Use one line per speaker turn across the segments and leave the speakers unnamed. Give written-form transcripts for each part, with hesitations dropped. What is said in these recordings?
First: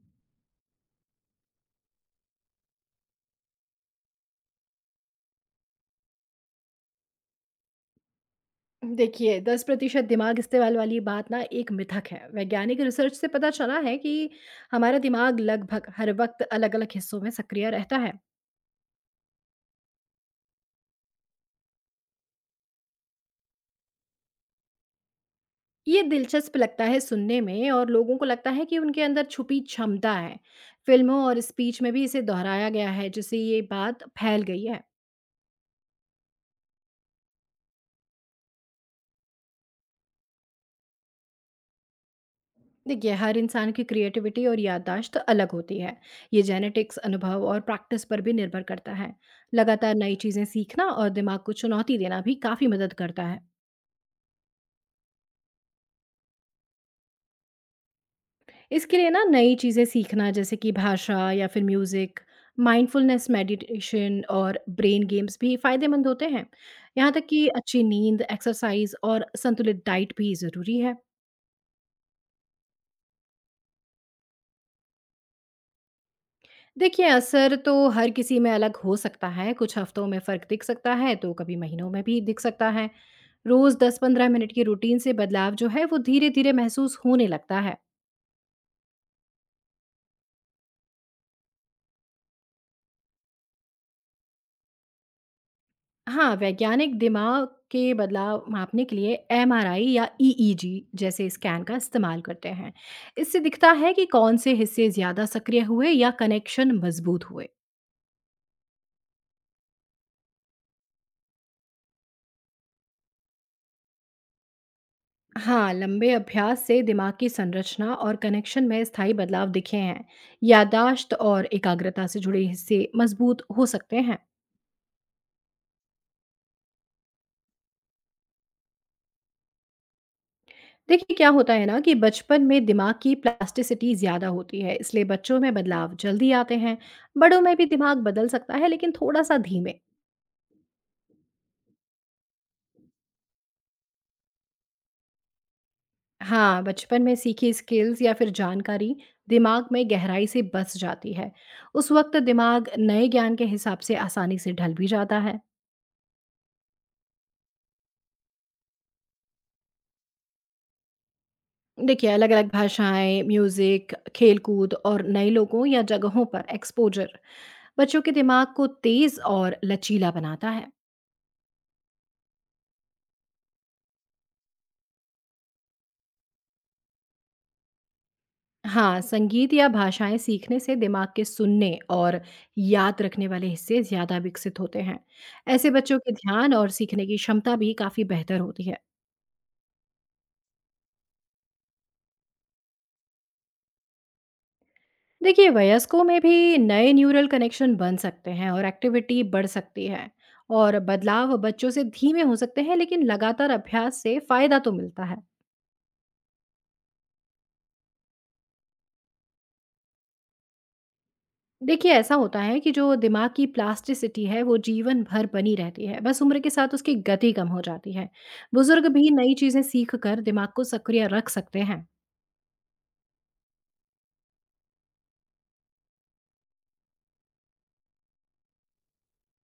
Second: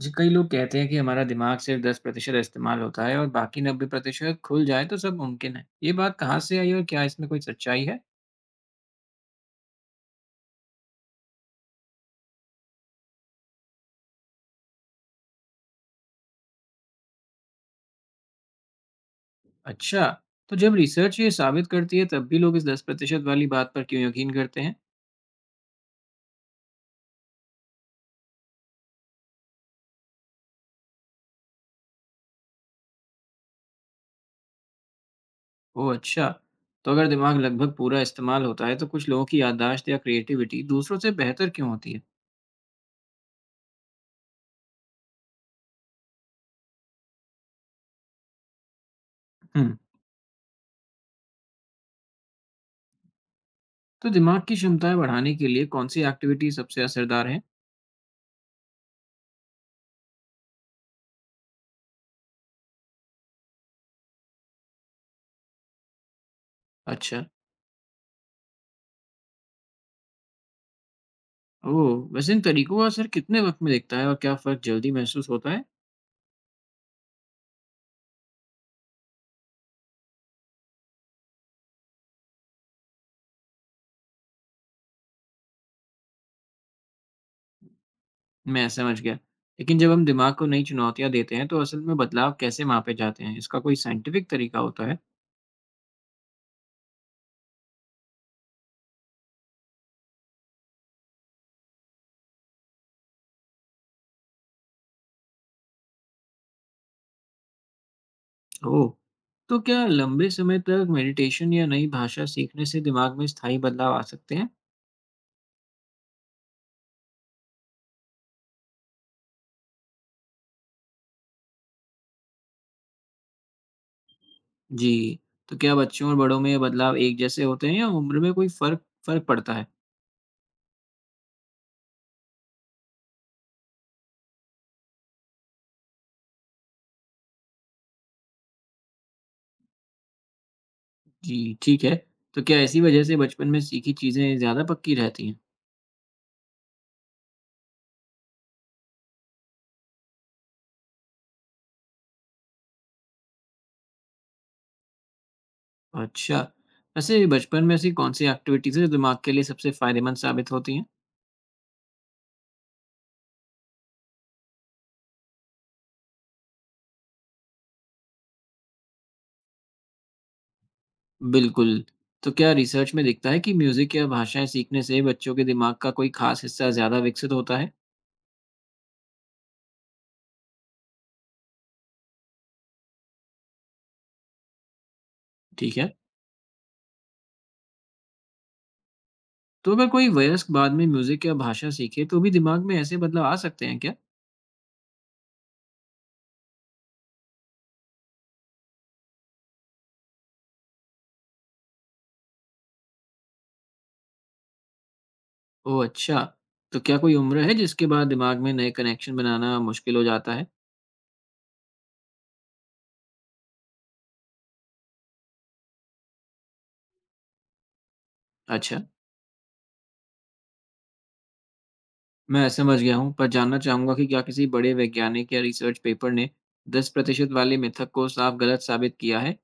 जी, कई लोग कहते हैं कि हमारा दिमाग सिर्फ 10% इस्तेमाल होता है और बाकी 90% खुल जाए तो सब मुमकिन है। ये बात कहाँ से आई और क्या इसमें कोई सच्चाई है?
देखिए 10% दिमाग इस्तेमाल वाली बात ना एक मिथक है। वैज्ञानिक रिसर्च से पता चला है कि हमारा दिमाग लगभग हर वक्त अलग-अलग हिस्सों में सक्रिय रहता है।
अच्छा, तो जब रिसर्च ये साबित करती है तब भी लोग इस 10% वाली बात पर क्यों यकीन करते हैं?
ये दिलचस्प लगता है सुनने में और लोगों को लगता है कि उनके अंदर छुपी क्षमता है। फिल्मों और स्पीच में भी इसे दोहराया गया है जिससे ये बात फैल गई है।
ओह अच्छा, तो अगर दिमाग लगभग पूरा इस्तेमाल होता है तो कुछ लोगों की याददाश्त या क्रिएटिविटी दूसरों से बेहतर क्यों होती है?
देखिए हर इंसान की क्रिएटिविटी और याददाश्त अलग होती है। ये जेनेटिक्स, अनुभव और प्रैक्टिस पर भी निर्भर करता है।
हुँ,
लगातार नई चीज़ें सीखना और दिमाग को चुनौती देना भी काफ़ी मदद करता है।
तो दिमाग की क्षमताएं बढ़ाने के लिए कौन सी एक्टिविटी सबसे असरदार है?
इसके लिए ना नई चीज़ें सीखना जैसे कि भाषा या फिर म्यूज़िक, माइंडफुलनेस मेडिटेशन और ब्रेन गेम्स भी फ़ायदेमंद होते हैं। यहाँ
अच्छा,
तक कि अच्छी नींद, एक्सरसाइज और संतुलित डाइट भी ज़रूरी है।
ओह वैसे इन तरीकों का असर कितने वक्त में दिखता है और क्या फ़र्क जल्दी महसूस होता है?
देखिए असर तो हर किसी में अलग हो सकता है, कुछ हफ्तों में फ़र्क दिख सकता है तो कभी महीनों में भी दिख सकता है। रोज़ 10-15 मिनट की रूटीन से बदलाव जो है वो धीरे धीरे महसूस होने लगता है।
मैं समझ गया। लेकिन जब हम दिमाग को नई चुनौतियाँ देते हैं, तो असल में बदलाव कैसे मापे जाते हैं? इसका कोई साइंटिफिक तरीका होता है?
हाँ, वैज्ञानिक दिमाग के बदलाव मापने के लिए एमआरआई या ईईजी जैसे स्कैन का इस्तेमाल करते हैं। इससे दिखता है कि कौन से हिस्से ज़्यादा सक्रिय हुए या कनेक्शन मजबूत हुए।
ओह! तो क्या लंबे समय तक मेडिटेशन या नई भाषा सीखने से दिमाग में स्थायी बदलाव आ सकते हैं?
हाँ, लंबे अभ्यास से दिमाग की संरचना और कनेक्शन में स्थायी बदलाव दिखे हैं। याददाश्त और एकाग्रता से जुड़े हिस्से मजबूत हो सकते हैं।
जी। तो क्या बच्चों और बड़ों में ये बदलाव एक जैसे होते हैं या उम्र में कोई फ़र्क फ़र्क पड़ता है?
देखिए क्या होता है ना कि बचपन में दिमाग की प्लास्टिसिटी ज़्यादा होती है, इसलिए बच्चों में बदलाव जल्दी आते हैं। बड़ों में भी दिमाग बदल सकता है लेकिन थोड़ा सा धीमे।
जी, ठीक है। तो क्या इसी वजह से बचपन में सीखी चीज़ें ज़्यादा पक्की रहती हैं?
हाँ, बचपन में सीखी स्किल्स या फिर जानकारी दिमाग में गहराई से बस जाती है। उस वक्त दिमाग नए ज्ञान के हिसाब से आसानी से ढल भी जाता है।
अच्छा। वैसे बचपन में ऐसी कौन-सी एक्टिविटीज़ हैं जो दिमाग के लिए सबसे फ़ायदेमंद साबित होती हैं?
देखिए, अलग-अलग भाषाएं, म्यूजिक, खेलकूद और नए लोगों या जगहों पर एक्सपोजर बच्चों के दिमाग को तेज और लचीला बनाता है।
बिल्कुल। तो क्या रिसर्च में दिखता है कि म्यूज़िक या भाषाएँ सीखने से बच्चों के दिमाग का कोई ख़ास हिस्सा ज़्यादा विकसित होता है?
हाँ, संगीत या भाषाएं सीखने से दिमाग के सुनने और याद रखने वाले हिस्से ज़्यादा विकसित होते हैं। ऐसे
ठीक है।
बच्चों के ध्यान और सीखने की क्षमता भी काफ़ी बेहतर होती है।
तो अगर कोई वयस्क बाद में म्यूज़िक या भाषा सीखे तो भी दिमाग में ऐसे बदलाव आ सकते हैं क्या?
देखिए, वयस्कों में भी नए न्यूरल कनेक्शन बन सकते हैं और एक्टिविटी बढ़ सकती है, और बदलाव बच्चों से धीमे हो सकते हैं लेकिन लगातार अभ्यास से फायदा तो मिलता है।
ओह अच्छा! तो क्या कोई उम्र है जिसके बाद दिमाग में नए कनेक्शन बनाना मुश्किल हो जाता है?
देखिए, ऐसा होता है कि जो दिमाग की प्लास्टिसिटी है वो जीवन भर बनी रहती है, बस उम्र के साथ उसकी गति कम हो जाती है।
अच्छा,
बुजुर्ग भी नई चीज़ें सीख कर दिमाग को सक्रिय रख सकते हैं।
मैं समझ गया हूँ। पर जानना चाहूँगा कि क्या किसी बड़े वैज्ञानिक या रिसर्च पेपर ने 10% वाले मिथक को साफ गलत साबित किया है?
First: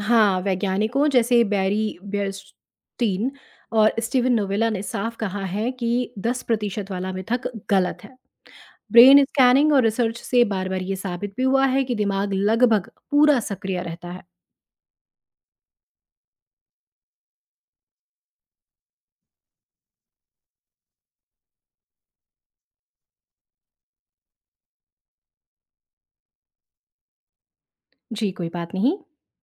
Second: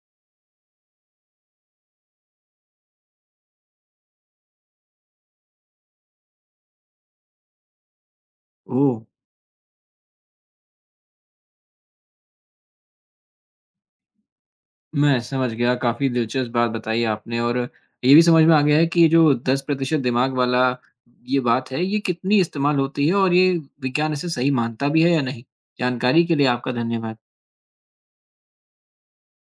हाँ, वैज्ञानिकों जैसे बैरी बेयरस्टीन और स्टीवन नोवेला ने साफ कहा है कि 10% वाला मिथक गलत है।
ओह!
ब्रेन स्कैनिंग और रिसर्च से बार बार ये साबित भी हुआ है कि दिमाग लगभग पूरा सक्रिय रहता है।
मैं समझ गया, काफ़ी दिलचस्प बात बताई आपने और ये भी समझ में आ गया है कि ये जो 10% दिमाग वाला ये बात है, ये कितनी इस्तेमाल होती है और ये विज्ञान इसे सही मानता भी है या नहीं? जानकारी के लिए आपका धन्यवाद।
जी कोई बात नहीं।